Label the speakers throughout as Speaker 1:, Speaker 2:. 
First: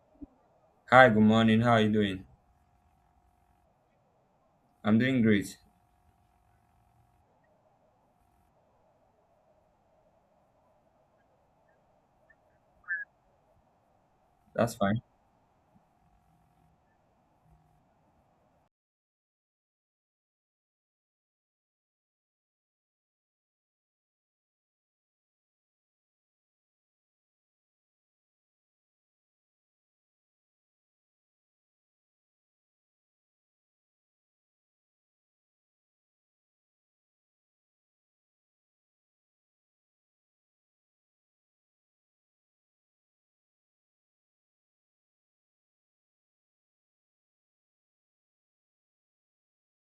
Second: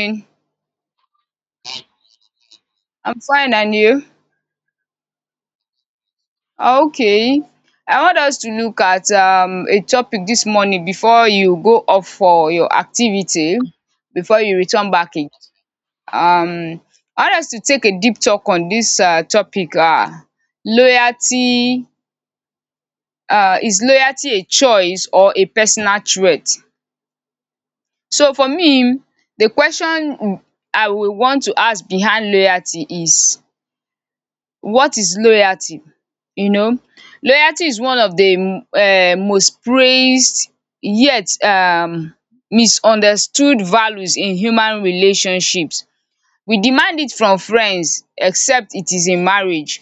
Speaker 1: Morning.
Speaker 2: Hi, good morning. How are you doing?
Speaker 1: I'm fine and you?
Speaker 2: I'm doing great.
Speaker 1: Ah, okay. I want us to look at a topic dis morning before you go off for your activity before you
Speaker 2: That's
Speaker 1: return
Speaker 2: fine.
Speaker 1: back again. Um I want us to take a deep talk on dis topic, loyalty. Is loyalty a choice or a personal trait? So for me, the question I will want to ask behind loyalty is, what is loyalty? You know, loyalty is one of the most praised, yet misunderstood values in human relationships. We demand it from friends except it is in marriage,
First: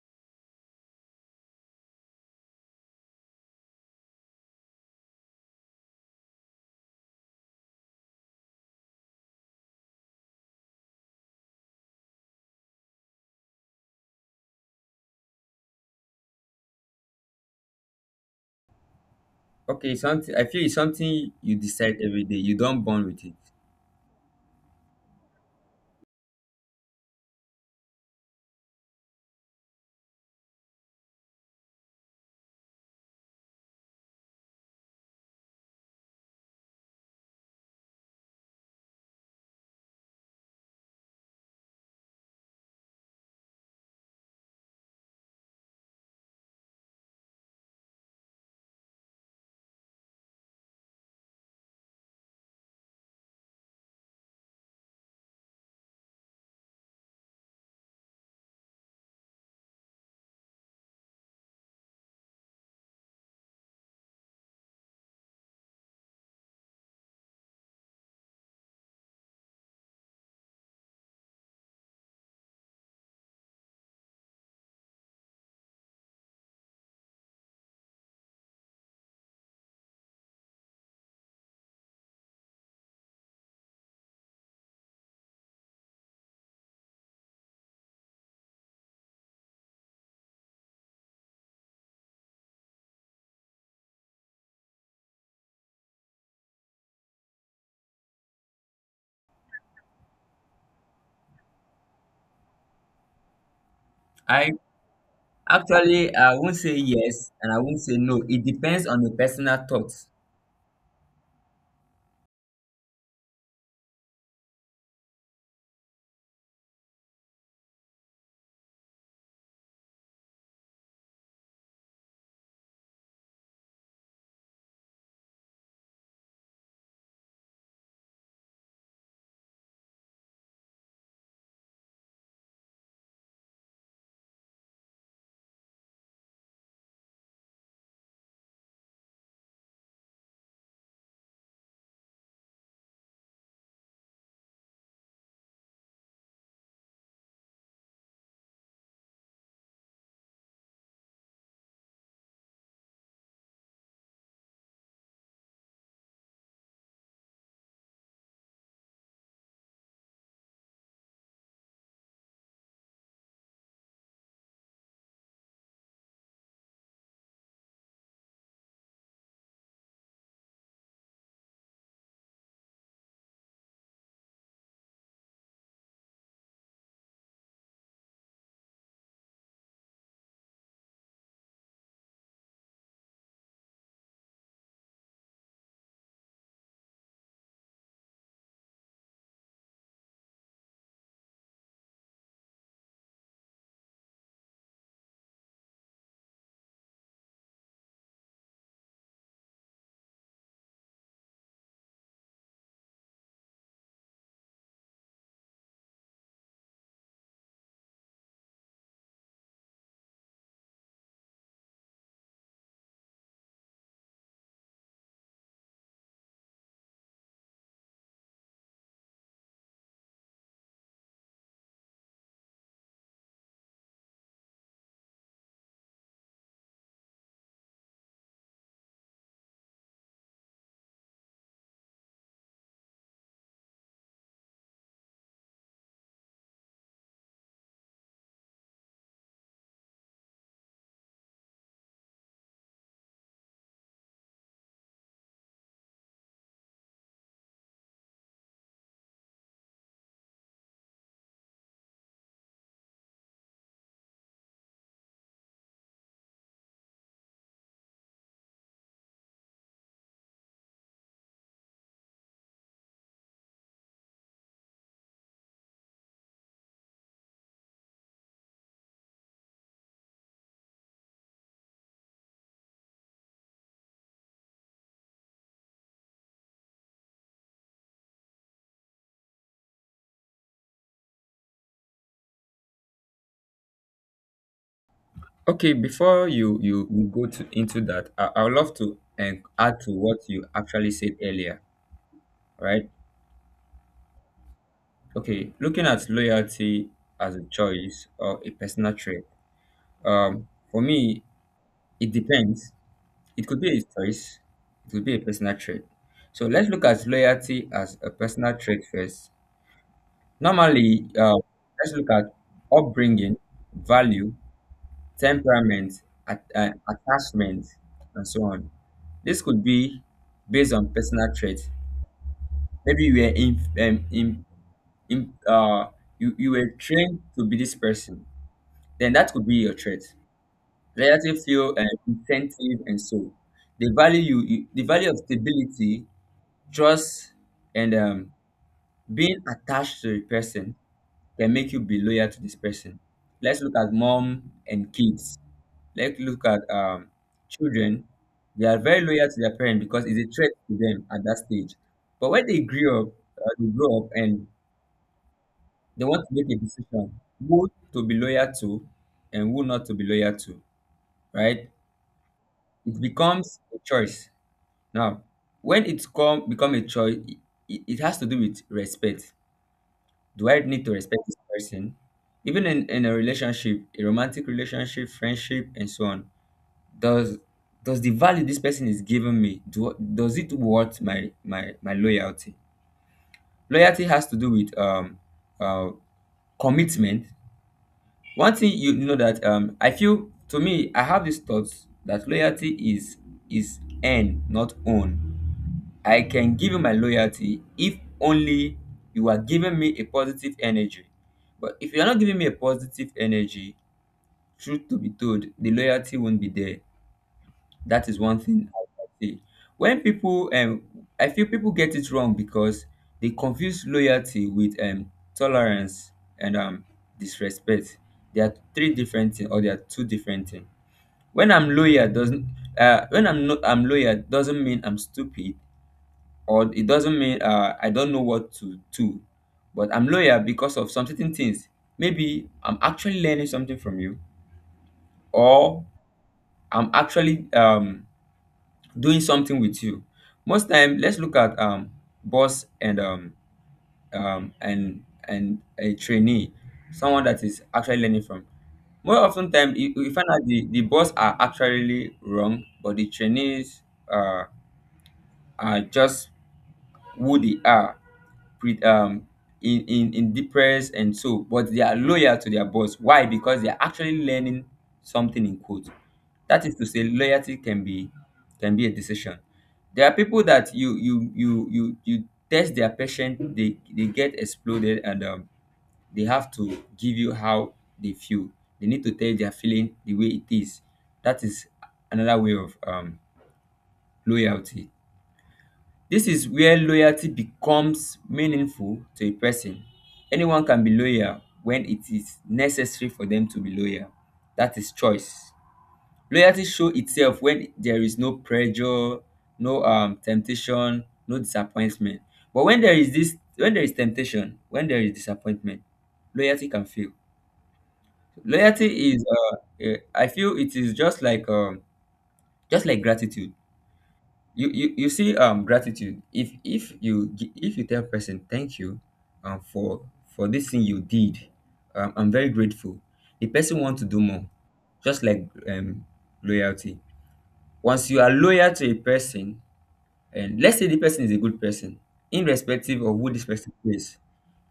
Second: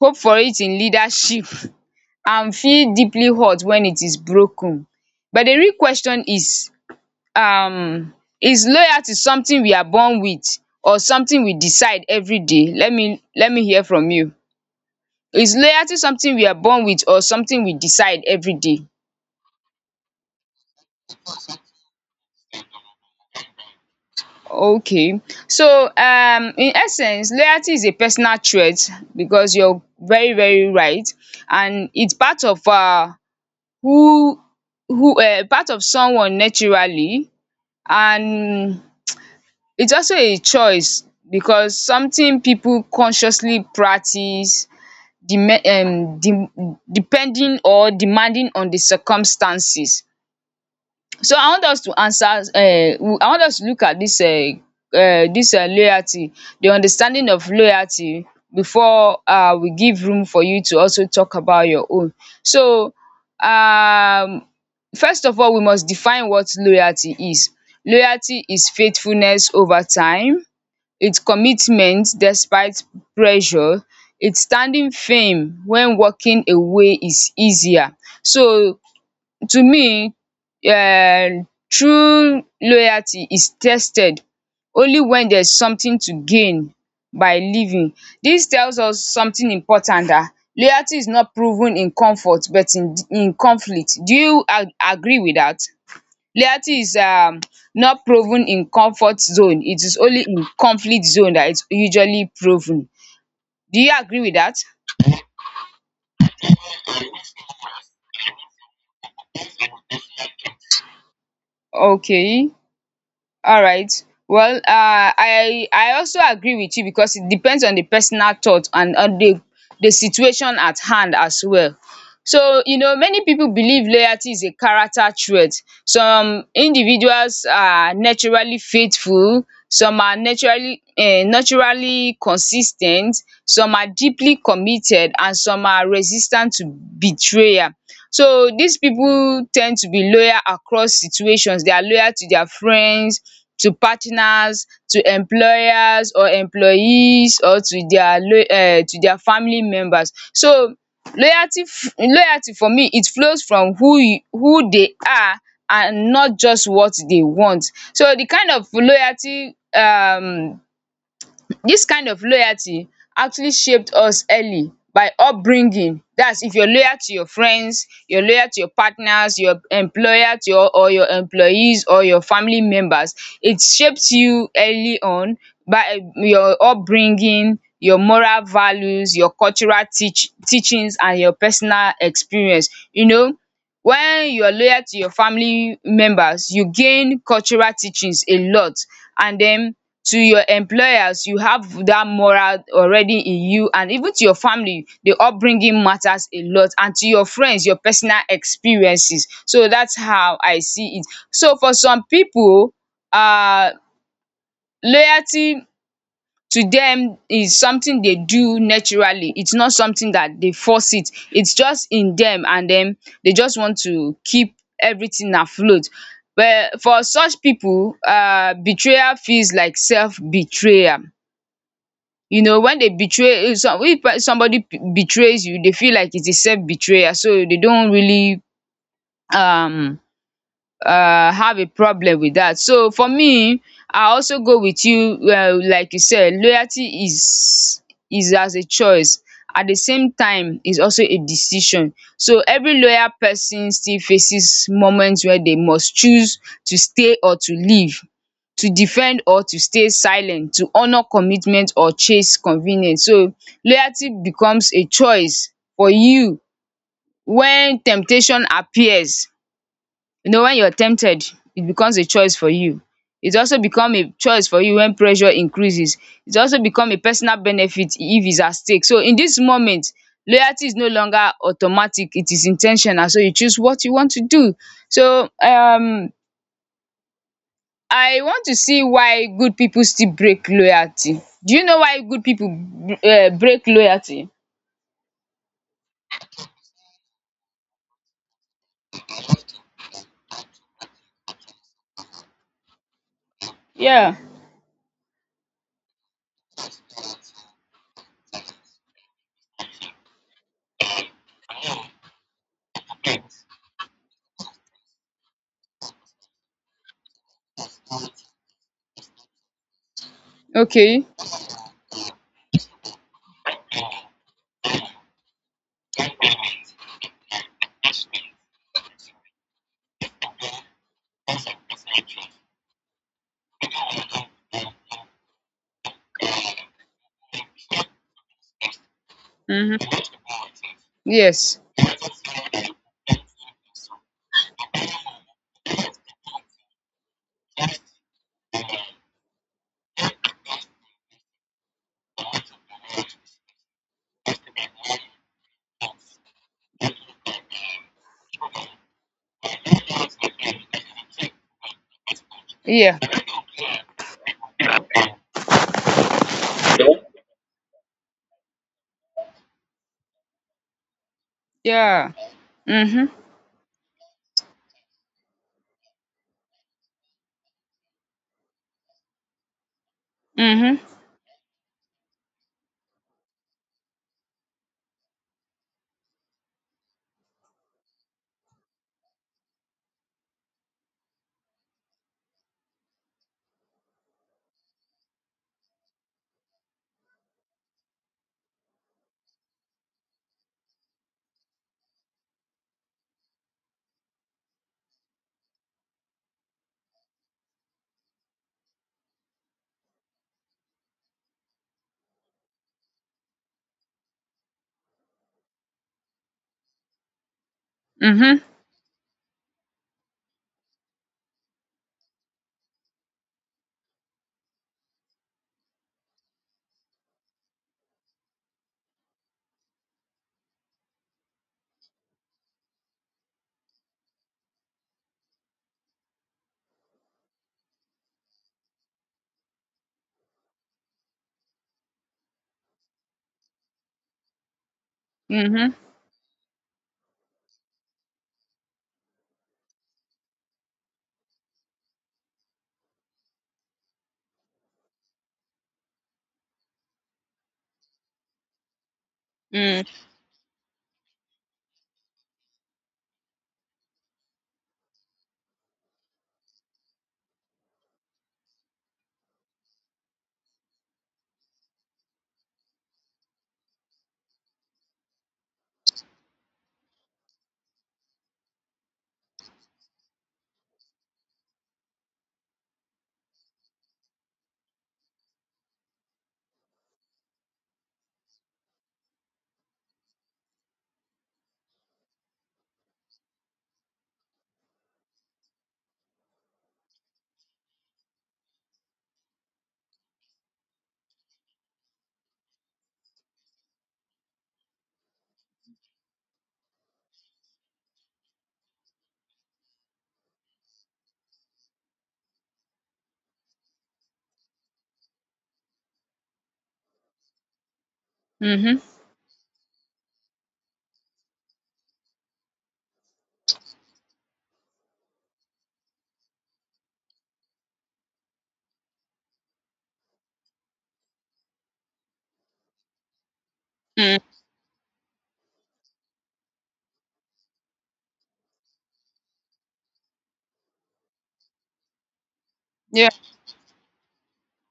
Speaker 1: hope for it in leadership and feel deeply hurt when it is broken. But the real question is, um is loyalty something we are born with or something we decide every day? Let me hear from you. Is loyalty something we are born with or something we decide every day?
Speaker 2: Okay, it's something I feel it's something you decide every day. You don't born with it.
Speaker 1: Okay. So, in essence, loyalty is a personal trait because you're very, very right. And it's part of who, part of someone naturally. And it's also a choice because something people consciously practice, dem de depending or demanding on the circumstances. So I want us to look at this. Dis Loyalty, the understanding of loyalty, before we give room for you to also talk about your own. So um first of all we must define what loyalty is. Loyalty is faithfulness over time, its commitment despite pressure, its standing firm when walking away is easier. So, to me, true loyalty is tested only when there's something to gain by leaving. Dis tells us something important. Loyalty is not proven in comfort but in conflict. Do you a agree with dat? Loyalty is not proven in comfort zone, it is only in conflict zone dat is usually proven. Do you agree with
Speaker 2: I
Speaker 1: dat?
Speaker 2: Actually I won't say yes and I won't say no. It depends on the personal thoughts.
Speaker 1: Okay. Alright. Well, I also agree with you because it depends on the personal thought and on the situation at hand as well. So, you know, many people believe loyalty is a character trait. Some individuals are naturally faithful, some are naturally consistent, some are deeply committed and some are resistant to betrayal. So dis pipu ten d to be loyal across situations. They are loyal to their friends, to partners, to employers or employees or to their lo to their family members. So loyalty for me, it flows from who they are and not just what they want. So the kind of loyalty this kind of loyalty actually shaped us early by upbringing. That's if you're loyal to your friends, you're loyal to your partners, your employer to your or your employees or your family members. It shapes you early on by your upbringing, your moral values, your cultural teach teachings and your personal experience. You know, when you are loyal to your family members, you gain cultural teachings a lot, and then to your employers, you have that moral already in you, and even to your family, the upbringing matters a lot, and to your friends, your personal experiences. So that's how I see it. So for some pipu, um loyalty to them is something they do naturally. It's not something that they force it. It's just in them, and then they just want to keep everything afloat. Well, for such people, betrayal feels like self-betrayal. You know, when they betray, if somebody betrays you, they feel like it is self-betrayal, so they don't really um have a problem with that. So for me, I also go with you, like you said, loyalty is as a choice. At the same time, it's also a decision. So every loyal person still faces moments where they must choose to stay or to leave, to defend or to stay silent, to honor commitment or chase convenience. So loyalty becomes a choice for you when temptation appears. You know, when you're tempted, it becomes a choice for you. It also become a choice for you when pressure increases. It also become a personal benefit if it's at stake. So in this moment, loyalty is no longer automatic. It is intentional. So you choose what you want to do. So I want to see why good people still break loyalty. Do you know why good people break loyalty?
Speaker 2: Okay, before you go to into that, I would love to add to what you actually said earlier, right?
Speaker 1: Yeah.
Speaker 2: Okay, looking at loyalty as a choice or a personal trait. For me, it depends. It could be a choice, it could be a personal trait. So let's look at loyalty as a personal trait first.
Speaker 1: Okay.
Speaker 2: Normally, let's look at upbringing, value, temperament, attachment, and so on. This could be based on personal traits. Maybe you were in, uh, you, you were trained to be this person. Then that could be your trait.
Speaker 1: Mm-hmm.
Speaker 2: Loyalty,
Speaker 1: Yes.
Speaker 2: feel, incentive, and so. The value you the value of stability. Trust and being attached to a person can make you be loyal to this person. Let's look at mom and kids. Let's look at children. They are very loyal to their parents because it's a threat to them at that stage. But when they
Speaker 1: Yeah.
Speaker 2: grew up, they grow up and they want to make a decision who to be loyal to and who not to be loyal to, right?
Speaker 1: Yeah.
Speaker 2: It
Speaker 1: Mm-hmm.
Speaker 2: becomes a choice. Now, when it's come become a choice, it has to do with respect. Do I need
Speaker 1: Mm-hmm.
Speaker 2: to respect this person? Even in a relationship, a romantic relationship, friendship, and so on, does does the value this person is giving me do does it worth my loyalty? Loyalty has to do with uh commitment. One thing you know that I feel to me I have these thoughts that loyalty is earned, not own. I can give you my loyalty if only you are giving me a positive energy. But if you are not giving me a positive energy, truth to be told, the loyalty won't be there. That is one
Speaker 1: Mm-hmm.
Speaker 2: thing I can say. When I feel people get it wrong because they confuse loyalty with tolerance and disrespect. They are three different things, or they are two different things. When I'm loyal doesn't, when I'm loyal doesn't mean I'm stupid or it doesn't mean I don't know what to do, but I'm loyal because of some certain things. Maybe I'm actually learning something from you,
Speaker 1: Mhm,
Speaker 2: or I'm actually doing something with you. Most time, let's look at boss and and a trainee, someone that is actually learning from. More often time,
Speaker 1: mm,
Speaker 2: you find out the boss are actually wrong, but the trainees uh, are just who they are pre- in depressed and so, but they are loyal to their boss. Why? Because they are actually learning something in quote. That is to say, loyalty can be a decision. There are people that you test their patience, they get exploded and they have to give you how they feel. They need to tell their feeling the way it is. That is another way of loyalty. This is where loyalty becomes meaningful to a person. Anyone can be loyal when it is necessary for them to be loyal. That is choice. Loyalty shows itself when there is no pressure, no temptation, no disappointment. But when there is this, when there is temptation, when there is disappointment, loyalty can fail.
Speaker 1: mhm,
Speaker 2: Loyalty is, I feel it is just like gratitude. You you see gratitude. If you if you tell person thank you for this thing you did, I'm very grateful. The person want to do
Speaker 1: mm.
Speaker 2: more, just like loyalty. Once you are loyal to a person and let's say the person is a good person, irrespective
Speaker 1: Yeah.
Speaker 2: of who this person is,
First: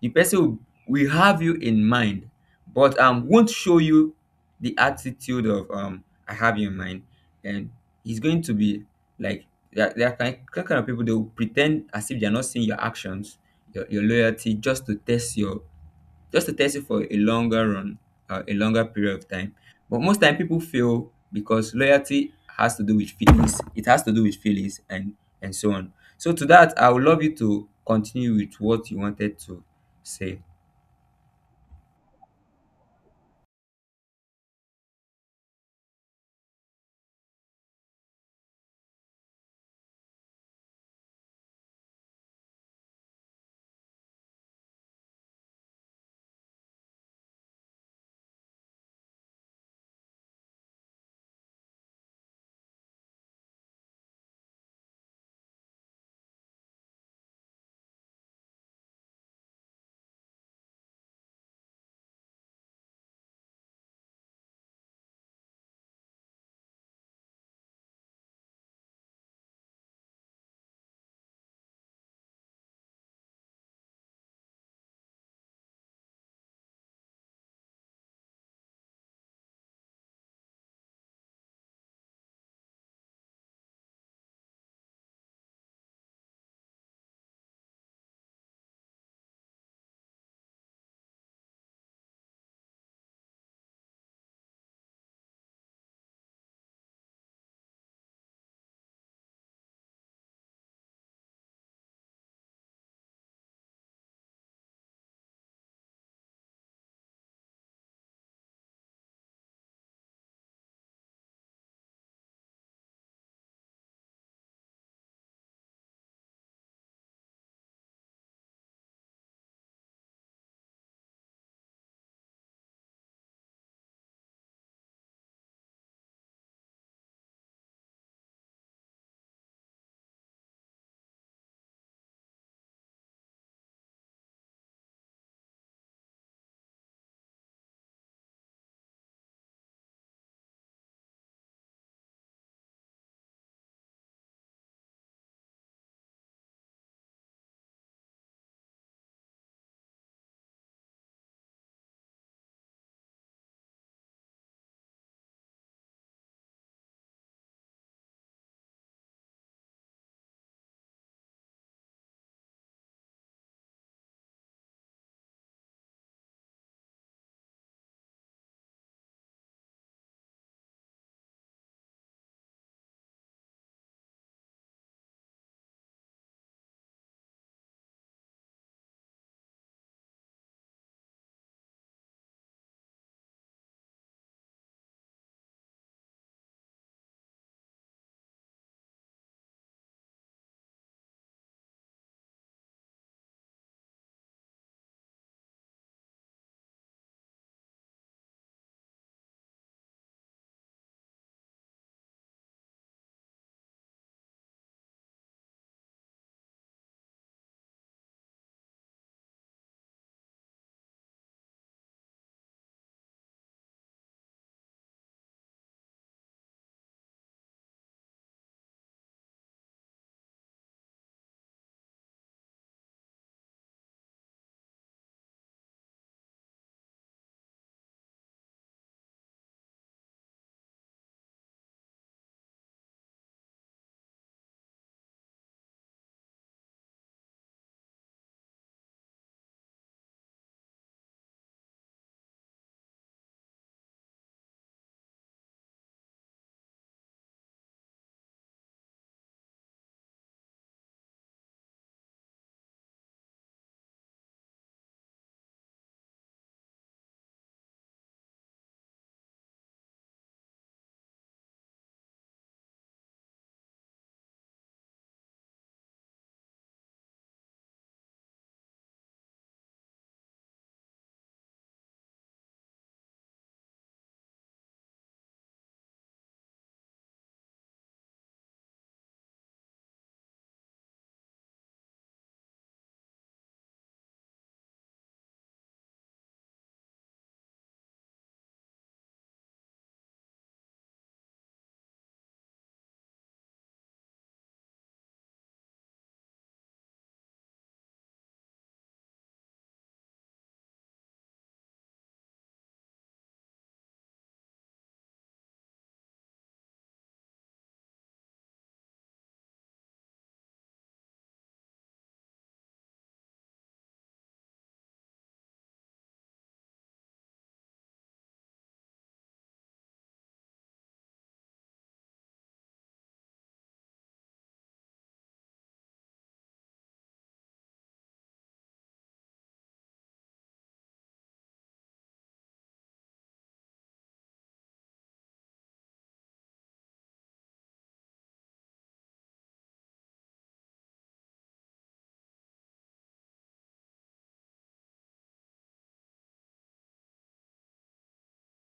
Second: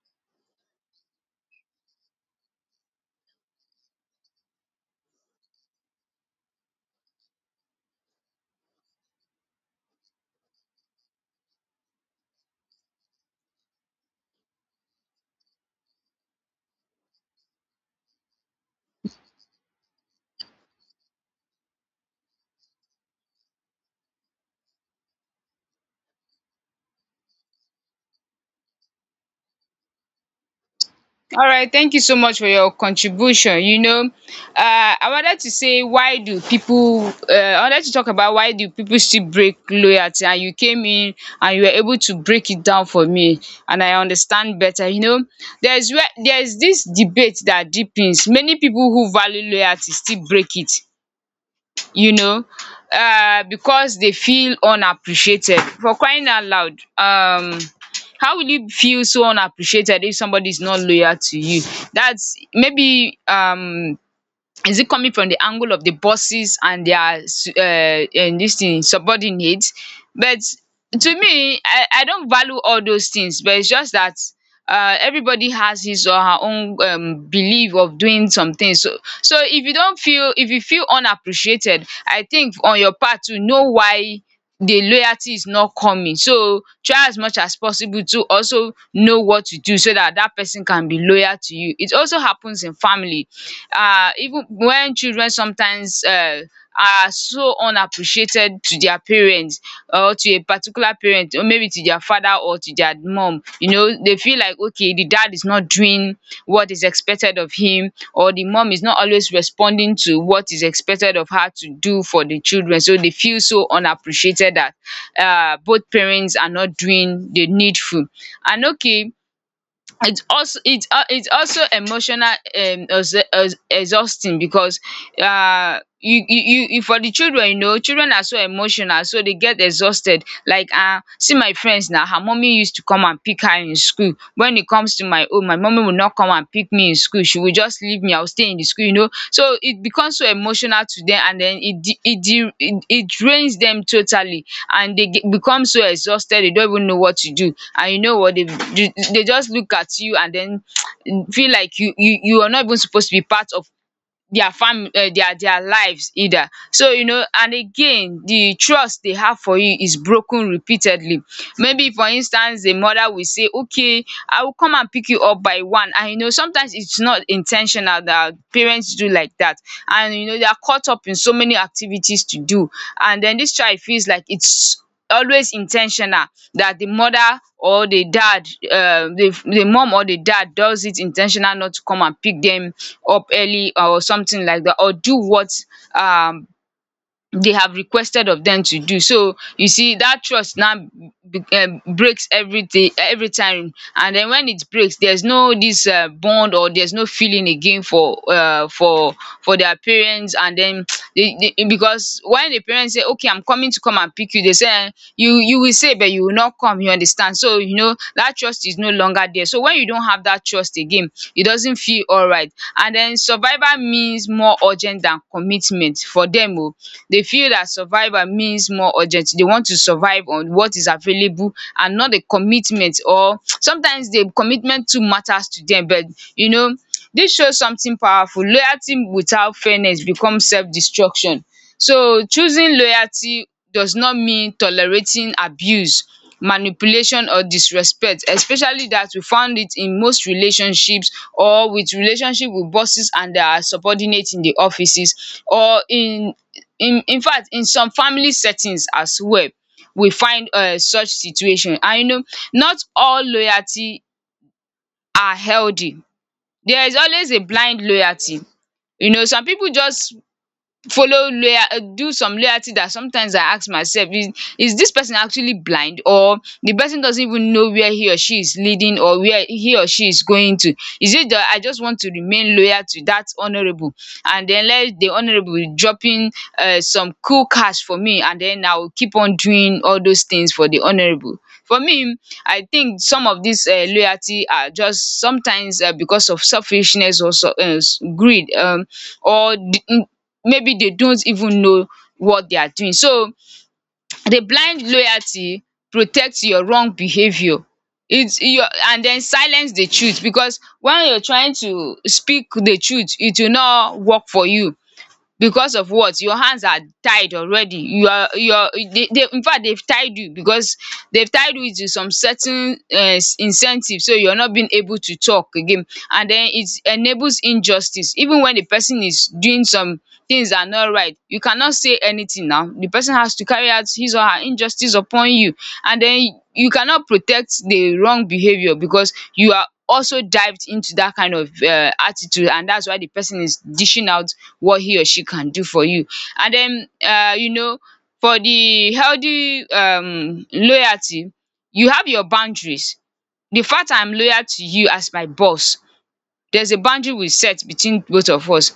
Speaker 2: the person will have you in mind, but won't show you the attitude of I have you in mind, and he's going to be like there, there are kind of people. They will pretend as if they are not seeing your actions, your loyalty, just to test your, just to test it for a longer run, a longer period of time. But most time people fail because loyalty has to do with feelings. It has to do with feelings and so on. So to that, I would love you to continue with what you wanted to say.
Speaker 1: All right. Thank you so much for your contribution. You know, I wanted to say, why do people? I wanted to talk about why do people still break loyalty, and you came in and you were able to break it down for me, and I understand better. You know, there's where there's this debate that deepens. Many people who value loyalty still break it, you know, because they feel unappreciated, for crying out loud. um how will you feel so unappreciated if somebody is not loyal to you? That's maybe is it coming from the angle of the bosses and their and this thing subordinates? But to me, I don't value all those things, but it's just that, everybody has his or her own, belief of doing something. So if you don't feel if you feel unappreciated, I think on your part to know why the loyalty is not coming. So try as much as possible to also know what to do so that that person can be loyal to you. It also happens in family. Even when children sometimes are so unappreciated to their parents, or to a particular parent, or maybe to their father or to their mum. You know, they feel like okay, the dad is not doing what is expected of him, or the mom is not always responding to what is expected of her to do for the children, so they feel so unappreciated that both parents are not doing the needful. And okay, it's also emotional exhausting because uh for the children, you know, children are so emotional, so they get exhausted. Like, see, my friends now, her mommy used to come and pick her in school. When it comes to my own, my mommy will not come and pick me in school. She will just leave me, I will stay in the school. You know, so it becomes so emotional to them, and then it de it de it it drains them totally, and they get, become so exhausted they don't even know what to do. And you know what, they just look at you, and then feel like you are not even supposed to be part of their fam their lives either. So you know, and again, the trust they have for you is broken repeatedly. Maybe, for instance, the mother will say okay, I will come and pick you up by one, and you know, sometimes it's not intentional that parents do like that, and you know, they are caught up in so many activities to do, and then this child feels like it's always intentional, that the mother or the dad, the mum or the dad does it intentional not to come and pick them up early or something like that, or do what um they have requested of them to do. So you see that trust now breaks everything every time, and then when it breaks, there's no this bond, or there's no feeling again for for their parents. And then they because when the parents say okay, I'm coming to come and pick you, they say you will say but you will not come, you understand? So you know, that trust is no longer there. So when you don't have that trust again, it doesn't feel alright. And then survival means more urgent than commitment for dem oh. They feel that survival means more urgent. They want to survive on what is available and not the commitment, or sometimes the commitment too matters to dem, but you know, dis shows something powerful. Loyalty without fairness becomes self-destruction. So choosing loyalty does not mean tolerating abuse, manipulation or disrespect, especially that we found it in most relationships, or with relationship with bosses and their subordinate in the offices, or in infact in some family settings as well. We find such situation, and you know, not all loyalty are healthy. There is always a blind loyalty. You know, some pipu just follow lawyer do some loyalty that sometimes I ask myself is this person actually blind, or the person doesn't even know where he or she is leading or where he or she is going to. Is it that I just want to remain loyal to that honorable and then let the honorable be dropping some cool cash for me, and then I will keep on doing all those things for the honorable? For me, I think some of this loyalty are just sometimes because of selfishness or um greed, or the, maybe they don't even know what they are doing. So the blind loyalty protects your wrong behaviour. It's your and then silence the truth, because when you're trying to speak the truth it will not work for you because of what. Your hands are tied already. You are they infact they've tied you because they've tied you to some certain incentive, so you're not being able to talk again. And then it enables injustice, even when the person is doing some things that are not right you cannot say anything. Now the person has to carry out his or her injustice upon you, and then you cannot protect the wrong behaviour because you are also dived into that kind of attitude, and that's why the person is dishing out what he or she can do for you. And then you know, for the healthy loyalty, you have your boundaries. The fact I'm loyal to you as my boss, there's a boundary we set between both of us.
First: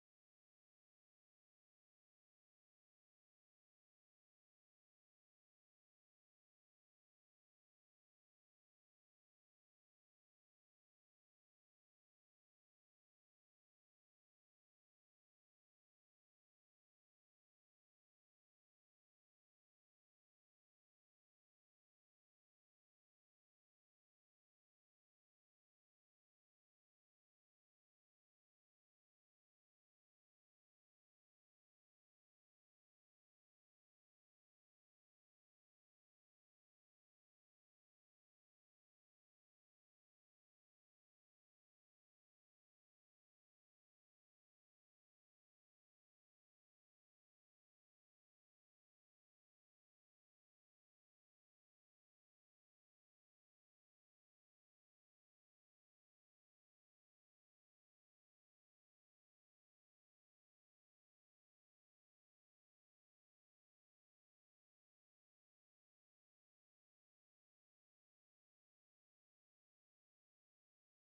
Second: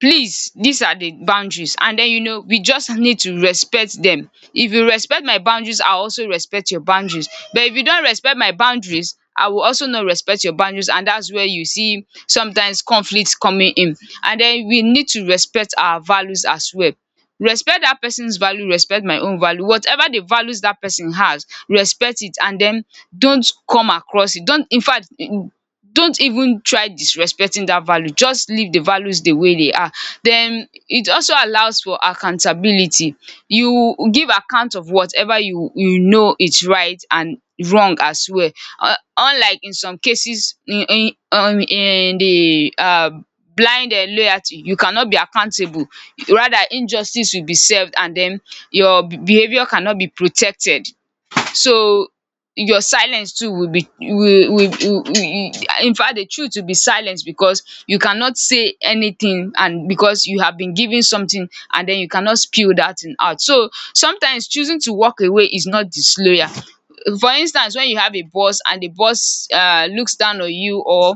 Speaker 1: Please, these are the boundaries, and then you know we just need to respect them. If you respect my boundaries I will also respect your boundaries, but if you don't respect my boundaries I will also not respect your boundaries, and that's where you see sometimes conflict coming in. And then we need to respect our values as well. Respect that person's value, respect my own value. Whatever the values that person has, respect it, and then don't come across it. Don't even try disrespecting that value. Just leave the values the way they are. Then it also allows for accountability. You give account of whatever you you know is right and wrong as well. Unlike in some cases in in the blind loyalty, you cannot be accountable. Rather, injustice will be served, and then your behaviour cannot be protected. So your silence too will be will infact the truth will be silence, because you cannot say anything and because you have been given something and then you cannot spill that thing out. So sometimes choosing to walk away is not disloyal. For instance, when you have a boss and the boss looks down on you or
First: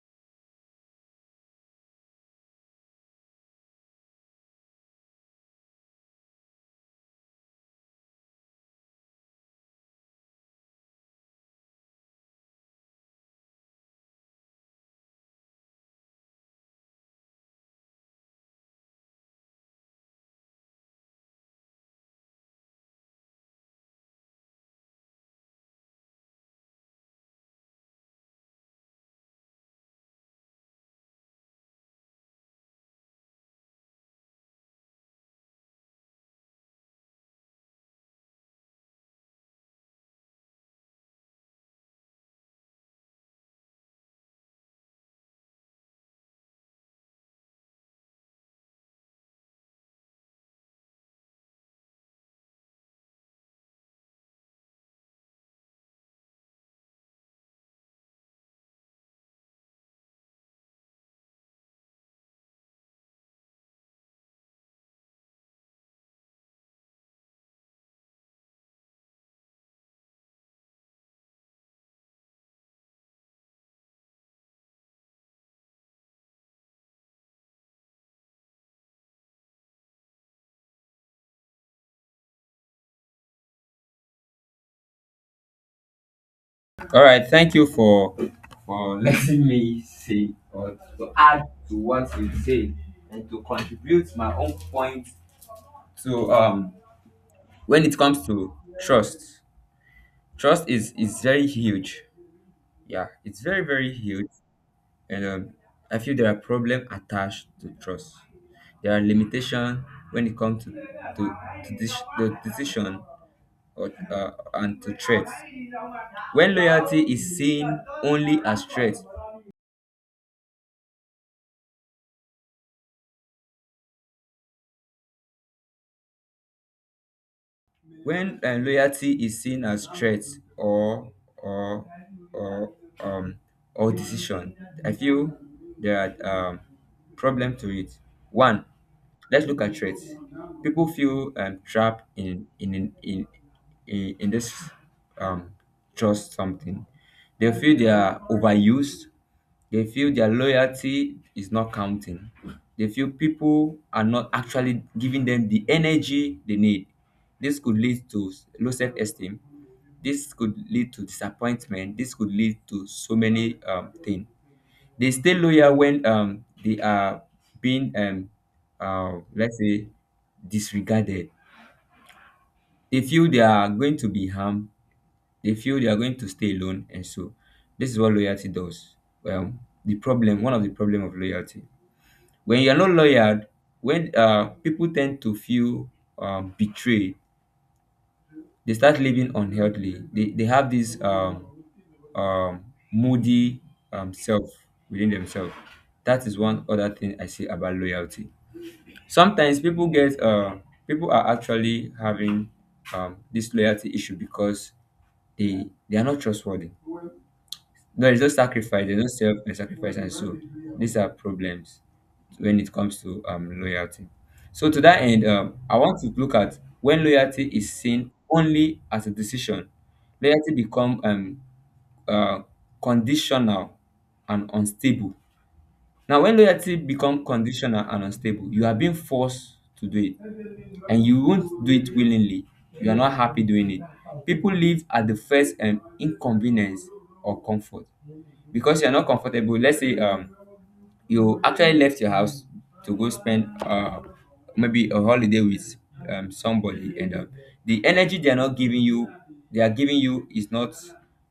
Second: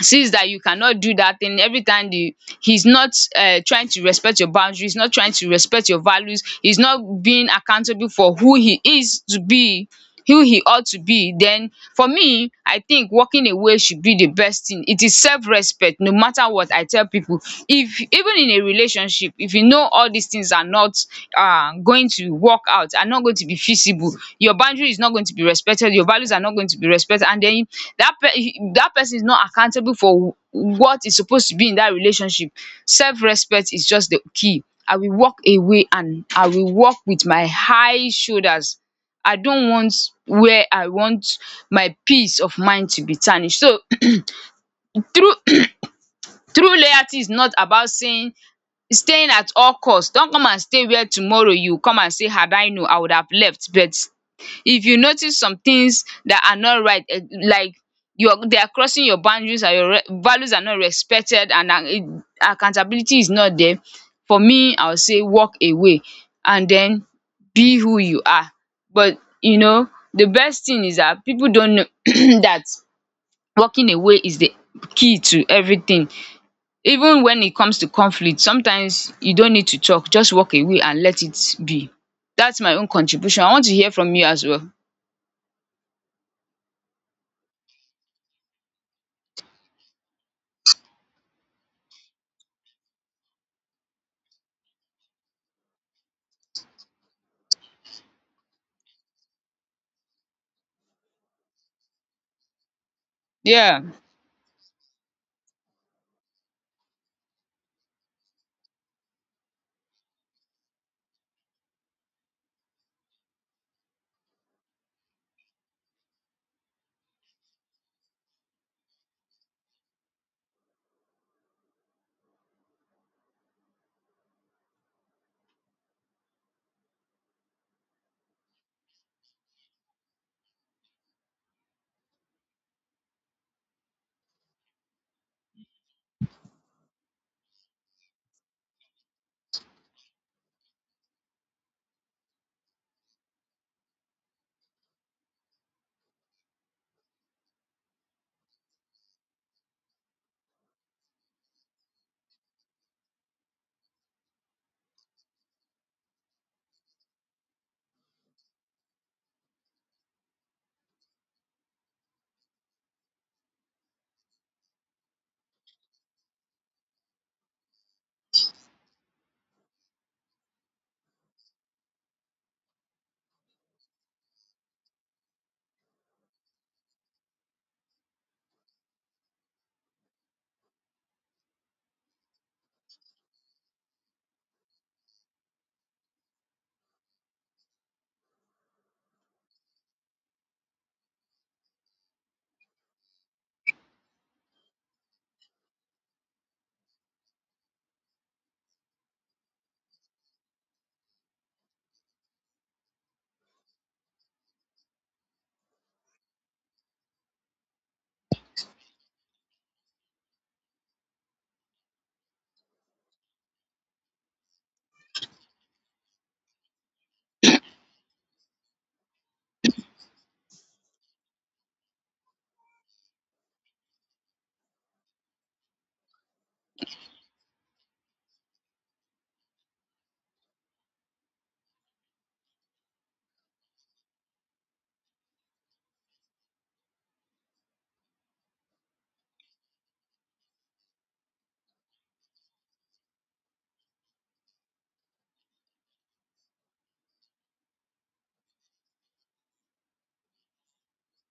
Speaker 1: sees that you cannot do that thing, every time the he's not trying to respect your boundaries, not trying to respect your values, he's not being accountable for who he is to be, who he ought to be, then for me I think walking away should be the best thing. It is self-respect. No matter what, I tell people if even in a relationship, if you know all these things are not going to work out, are not going to be feasible, your boundary is not going to be respected, your values are not going to be respected, and then that person is not accountable for what is supposed to be in that relationship. Self-respect is just the key. I will walk away, and I will walk with my high shoulders. I don't want where I want my peace of mind to be tarnished. So through through loyalty is not about saying staying at all cost. Not come and stay where tomorrow you come and say had I known I would have left. But if you notice some things that are not right, eh, like you're they are crossing your boundaries and your values are not respected and accountability is not there, for me I would say walk away, and then be who you are. But you know, the best thing is that people don't know that walking away is the key to everything. Even when it comes to conflict, sometimes you don't need to talk, just walk away and let it be. That's my own contribution. I want to hear from you as well.
Speaker 2: All right, thank you for letting me say or to add to what you say and to contribute my own point to when it comes to trust. Trust is very huge. Yeah, it's
Speaker 1: Yeah.
Speaker 2: very huge. And I feel there are problems attached to trust. There are limitations when it comes to this, the decision and to threats. When loyalty is seen only as threat. When loyalty is seen as threat or or or um or decision, I feel there are problem to it. One, let's look at threats. People feel trapped in this um trust something. They feel they are overused, they feel their loyalty is not counting. They feel people are not actually giving them the energy they need. This could lead to low self esteem. This could lead to disappointment. This could lead to so many things. They stay loyal when they are being, let's say, disregarded. They feel they are going to be harmed. They feel they are going to stay alone. And so, this is what loyalty does. Well, the problem, one of the problem of loyalty. When you're not loyal, when people tend to feel betrayed, they start living unhealthily. They have this um, moody self within themselves. That is one other thing I see about loyalty. Sometimes people are actually having this loyalty issue because they are not trustworthy. There is no sacrifice, there's no self and sacrifice, and so these are problems when it comes to loyalty. So to that end, I want to look at when loyalty is seen only as a decision, loyalty become uh, conditional and unstable. Now, when loyalty becomes conditional and unstable, you are being forced to do it, and you won't do it willingly. You are not happy doing it. People live at the first inconvenience or comfort because you are not comfortable. Let's say you actually left your house to go spend maybe a holiday with somebody and the energy they are not giving you they are giving you is not,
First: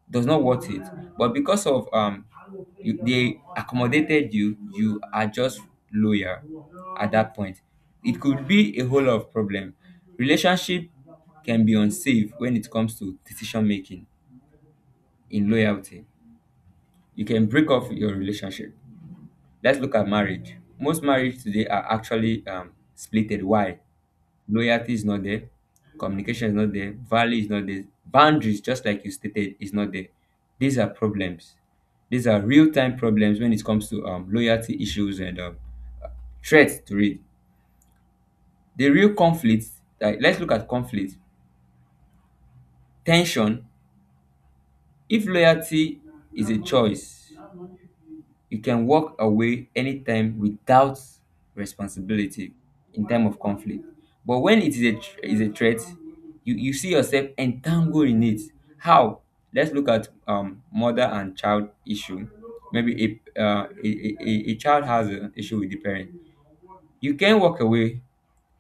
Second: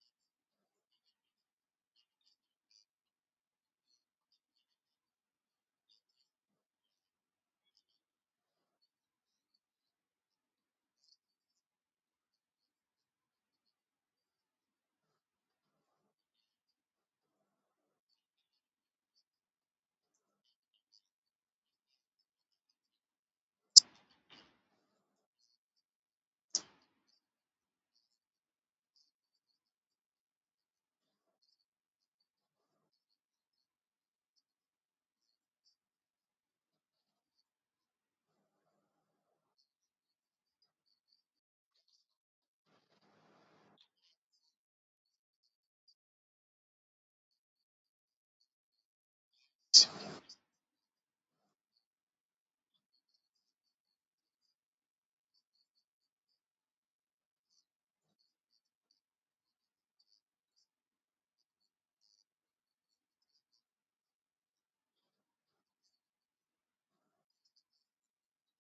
Speaker 2: does not worth it, but because of you, they accommodated you. You are just loyal at that point. It could be a whole lot of problem. Relationship can be unsafe when it comes to decision making in loyalty. You can break off your relationship. Let's look at marriage. Most marriage today are actually splitted. Why? Loyalty is not there. Communication is not there. Value is not there. Boundaries, just like you stated, is not there. These are problems. These are real time problems when it comes to loyalty issues and threats to it. The real conflict, like, let's look at conflict, tension. If loyalty is a choice, you can walk away anytime without responsibility in time of conflict, but when it is a threat, you see yourself entangled in it. How? Let's look at mother and child issue. Maybe a a child has an issue with the parent. You can walk away,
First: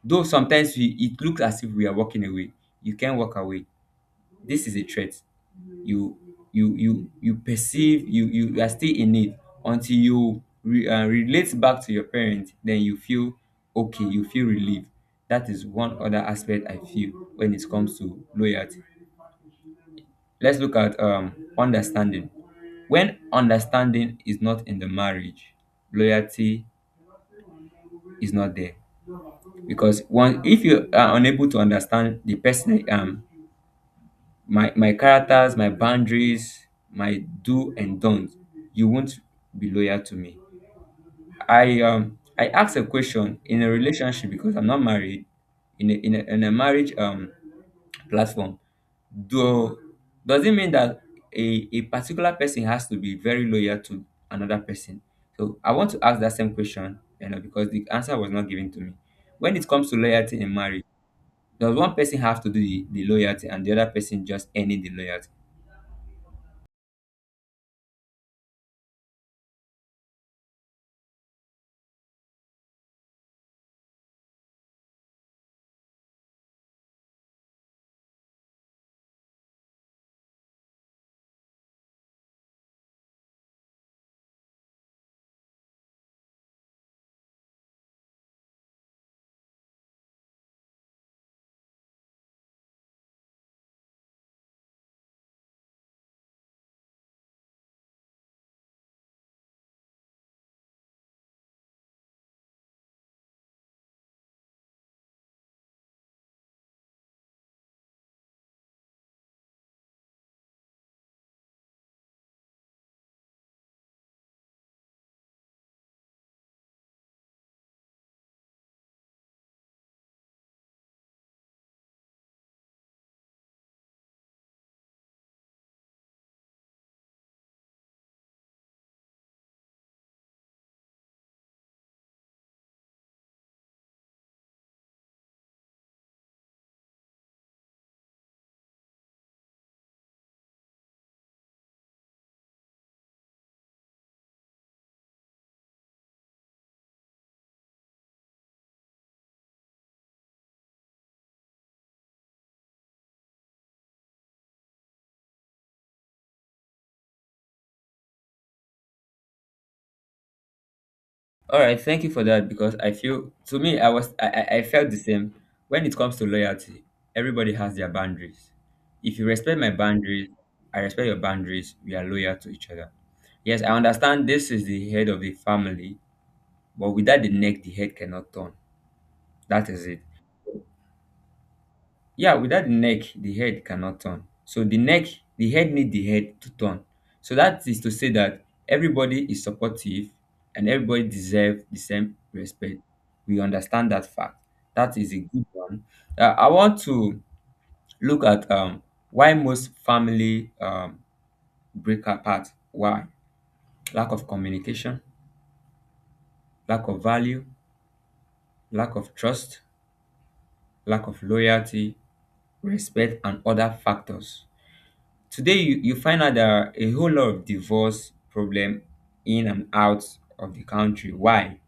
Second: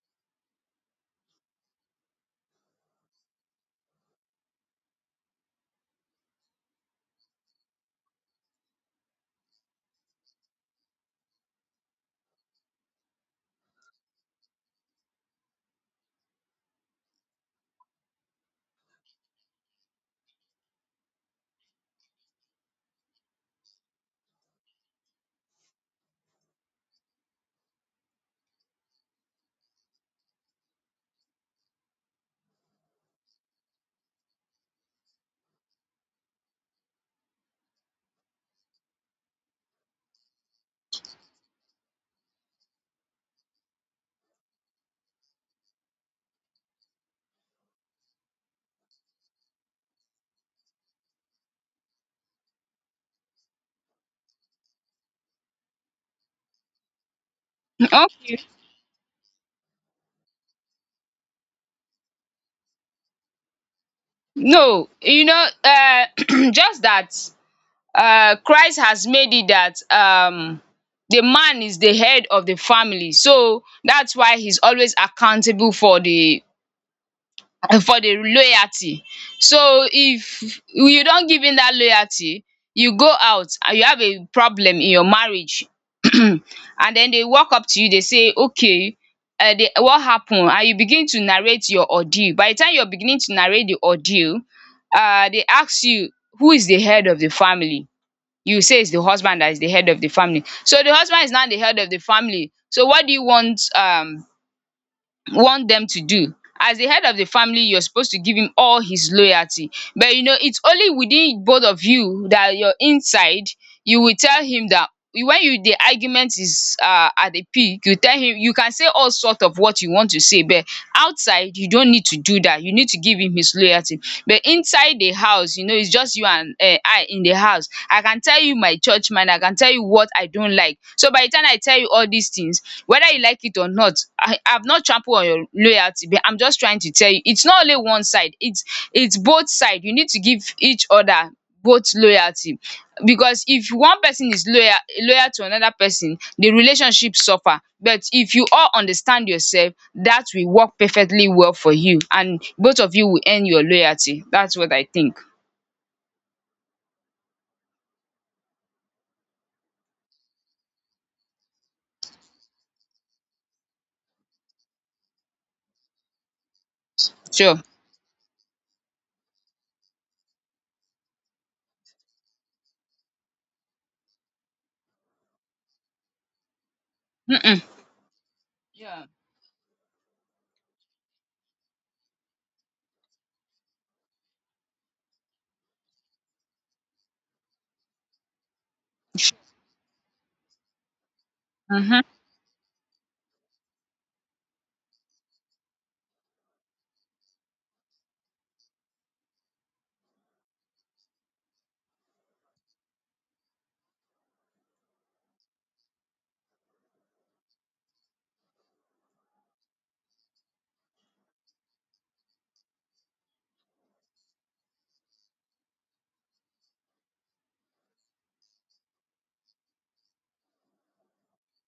Speaker 2: though sometimes it looks as if we are walking away. You can walk away. This is a threat. You you you you perceive you, you are still in it until you relate back to your parents. Then you feel okay, you feel relieved. That is one other aspect I feel when it comes to loyalty. Let's look at understanding. When understanding is not in the marriage, loyalty is not there. Because one, if you are unable to understand the person, my characters, my boundaries, my do and don't, you won't be loyal to me. I asked a question in a relationship because I'm not married in a marriage platform. Do Does it mean that a particular person has to be very loyal to another person? So I want to ask that same question, you know, because the answer was
Speaker 1: Okay.
Speaker 2: not given to me. When it comes to loyalty in marriage, does one person have to do the loyalty and the other person just earning the
Speaker 1: No, you
Speaker 2: loyalty?
Speaker 1: know, just that Christ has made it that the man is the head of the family, so that's why he's always accountable for the loyalty. So if you don't give in that loyalty, you go out and you have a problem in your marriage, and then they walk up to you. They say, "Okay, what happened?" And you begin to narrate your ordeal. By the time you are beginning to narrate the ordeal, dey ask you, who is the head of the family? You say it's the husband that is the head of the family. So the husband is now the head of the family. So what do you want them to do? As the head of the family, you're supposed to give him all his loyalty. But you know, it's only within both of you that your inside you will tell him that when you the argument is at the peak, you tell him you can say all sort of what you want to say, but outside you don't need to do that. You need to give him his loyalty. But inside the house, you know, it's just you and I in the house. I can tell you my church mind, I can tell you what I don't like, so by the time I tell you all these things, whether you like it or not, I have not trampled on your loyalty, but I'm just trying to tell you it's not only one side, it's both side, you need to give each other both loyalty. Because if one person is loyal to another person, the relationship suffer. But if you all understand yourself, that will work perfectly well for you, and both of you will earn your loyalty. That's what I think.
Speaker 2: All right, thank you for that. Because I feel to me I felt the same when it comes to loyalty. Everybody
Speaker 1: Sure.
Speaker 2: has their boundaries. If you respect my boundaries, I respect your boundaries. We are loyal to each other. Yes, I understand this is the head of the family, but without the
Speaker 1: um um
Speaker 2: neck, the head cannot turn.
Speaker 1: yeah.
Speaker 2: That is it. Yeah, without the neck the head cannot turn. So the head need the head to turn. So that is to say that everybody is supportive and everybody deserve the
Speaker 1: Mhm.
Speaker 2: same respect. We understand that fact. That is a good one. I want to look at why most family break apart. Why? Lack of communication, lack of value, lack of trust, lack of loyalty, respect and other factors. Today, you find out there are a whole lot of divorce problem in and out of the country. Why?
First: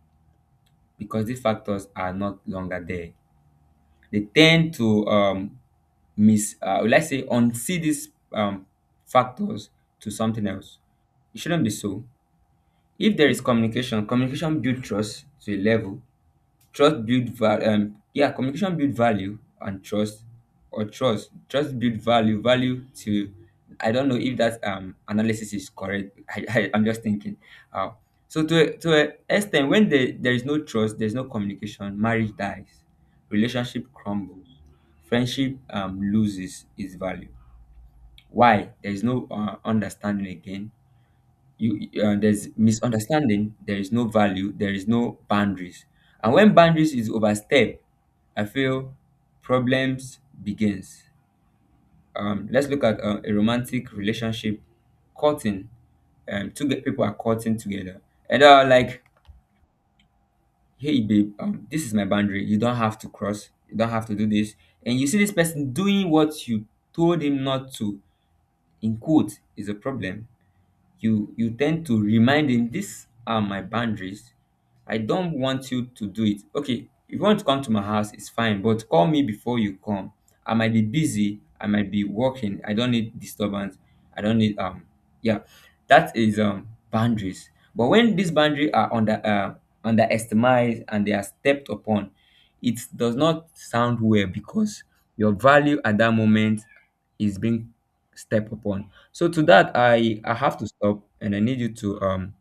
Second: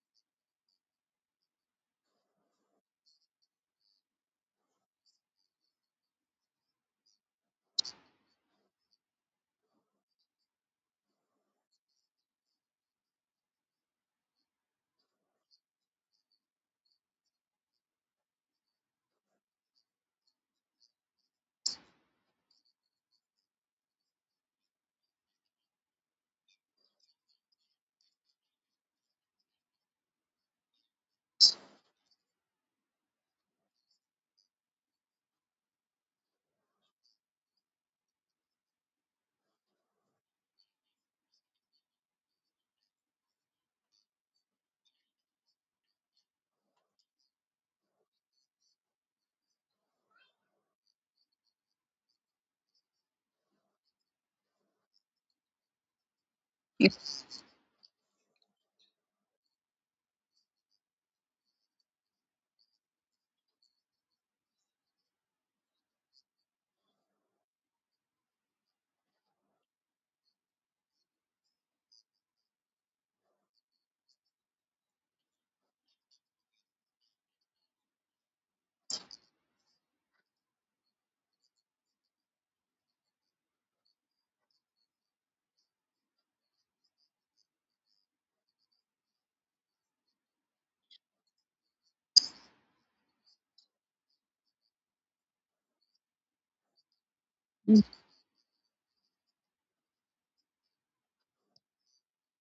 Speaker 2: Because these factors are not longer there. They tend to let's say, unsee these factors to something else. It shouldn't be so. If there is communication, communication builds trust to a level. Trust build value. Yeah, communication build value and trust, or trust build value. Value to, I don't know if that analysis is correct. I I'm just thinking. Uh, so to to a extent, when there is no trust, there's no communication. Marriage dies, relationship crumbles, friendship loses its value. Why? There is no understanding again. You There's misunderstanding, there is no value, there is no boundaries. And when boundaries is overstepped, I feel problems begins. Let's look at a romantic relationship, courting. People are courting together and they are like, hey babe, this is my boundary, you don't have to cross, you don't have to do this. And you see this person doing what you told him not to, in quote, is a problem. You tend to remind him, these are my boundaries, I don't want you to do it. Okay, if you want to come to my house it's fine, but call me before you come. I might be busy, I might be working, I don't need disturbance. I don't need yeah, that is boundaries. But when these boundaries are underestimated and they are stepped upon, it does not sound well because your value at that moment is being stepped upon. So to that, I have to stop, and I need you to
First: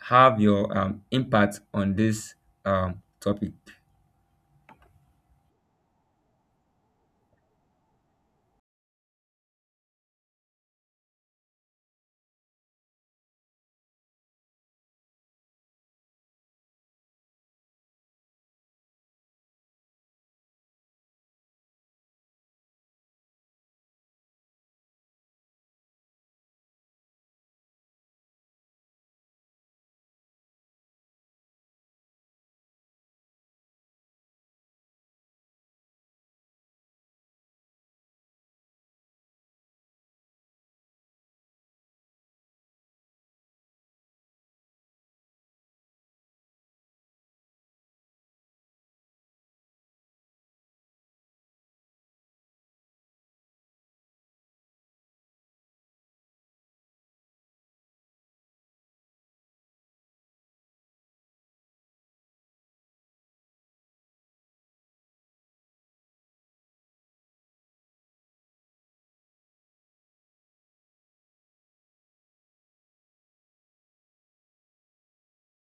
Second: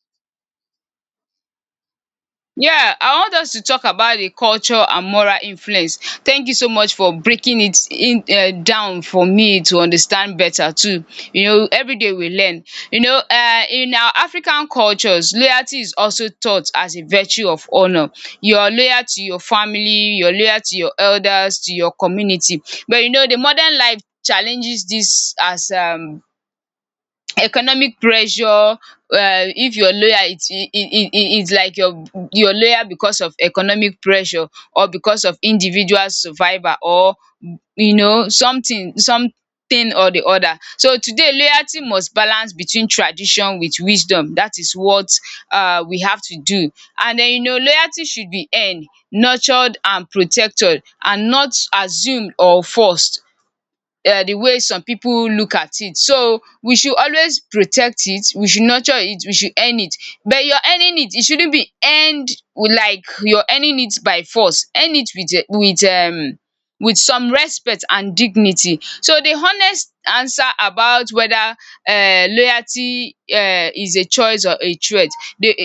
Speaker 2: have your impact on this
Speaker 1: Yeah, I want
Speaker 2: topic.
Speaker 1: us to talk about the culture and moral influence. Thank you so much for breaking it in down for me to understand better too. You know, every day we learn. You know, in our African cultures, loyalty is also taught as a virtue of honour. You are loyal to your family, you are loyal to your elders, to your community. But you know, the modern life challenges this as economic pressure. If you're loyal, it's it's like you're loyal because of economic pressure, or because of individual survival, or you know, something something or the other. So today loyalty must balance between tradition with wisdom. That is what we have to do. And then you know, loyalty should be earned, nurtured and protected, and not assumed or forced the way some people look at it. So we should always protect it, we should nurture it, we should earn it. But you're earning it, it shouldn't be earned with, like you're earning it by force. Earn it with with some respect and dignity. So the honest answer about whether loyalty is a choice or a threat, the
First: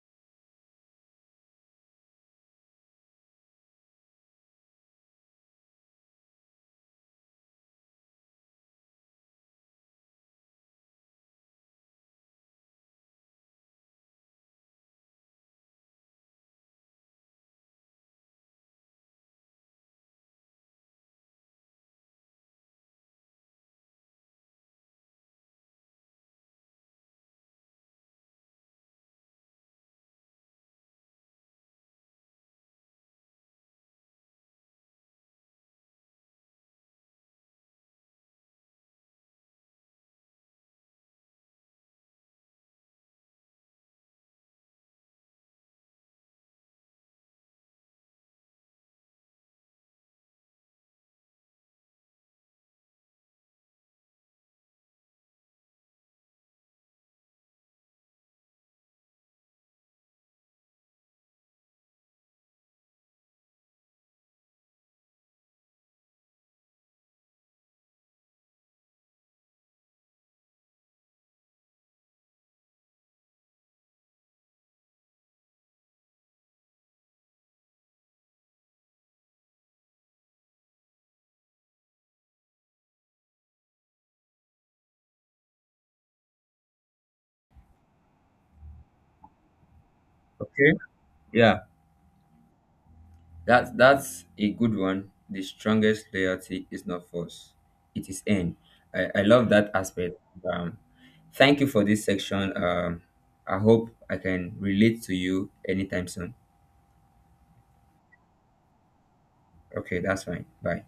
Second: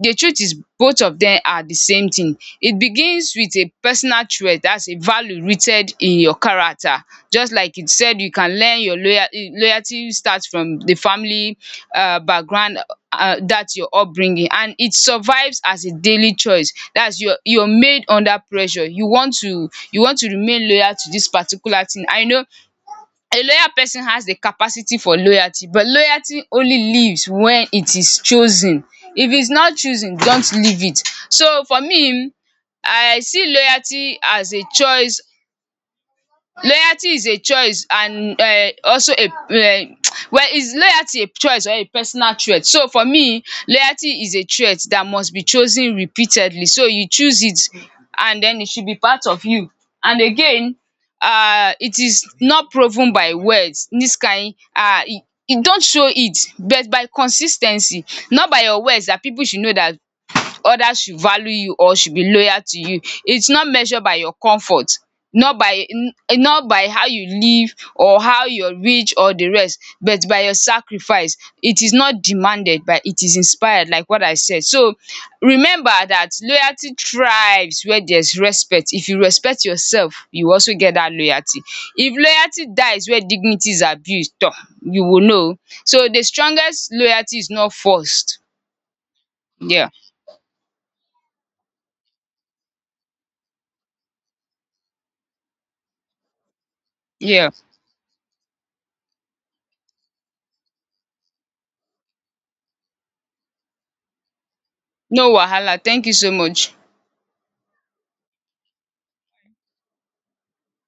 Speaker 1: the truth is both of dem are the same thing. It begins with a personal threat, that's a value rooted in your character. Just like it said, you can learn your loyalty starts from the family background, that's your upbringing, and it survives as a daily choice. That's your you're made under pressure. You want to remain loyal to this particular thing, and you know a loyal person has the capacity for loyalty, but loyalty only lives when it is chosen. If it's not chosen, don't leave it. So for me, I see loyalty as a choice. Loyalty is a choice, and also a well, is loyalty a choice or a personal trait? So for me, loyalty is a trait that must be chosen repeatedly. So you choose it, and den it should be part of you. And again, it is not proven by words. Dis kain e don't show it, but by consis ten cy, not by your words dat pipu should know dat others should value you or should be loyal to you. It's not measured by your comfort, not by n- not by how you live or how you're rich or the rest, but by your sacrifice. It is not demanded, but it is inspired, like what I said. So remember that loyalty thrives where there's respect. If you respect yourself, you also get that loyalty. If loyalty dies where dignity is abused, tor, you will know. So the strongest loyalty is not forced. Yeah.
Speaker 2: Okay. Yeah, that that's a good one. The strongest loyalty is not
Speaker 1: Yeah.
Speaker 2: force; it is earned. I love that aspect. Um, Thank you for this section. I hope I can relate to
Speaker 1: No
Speaker 2: you
Speaker 1: wahala, thank
Speaker 2: anytime
Speaker 1: you so
Speaker 2: soon.
Speaker 1: much.
Speaker 2: Okay, that's fine. Bye.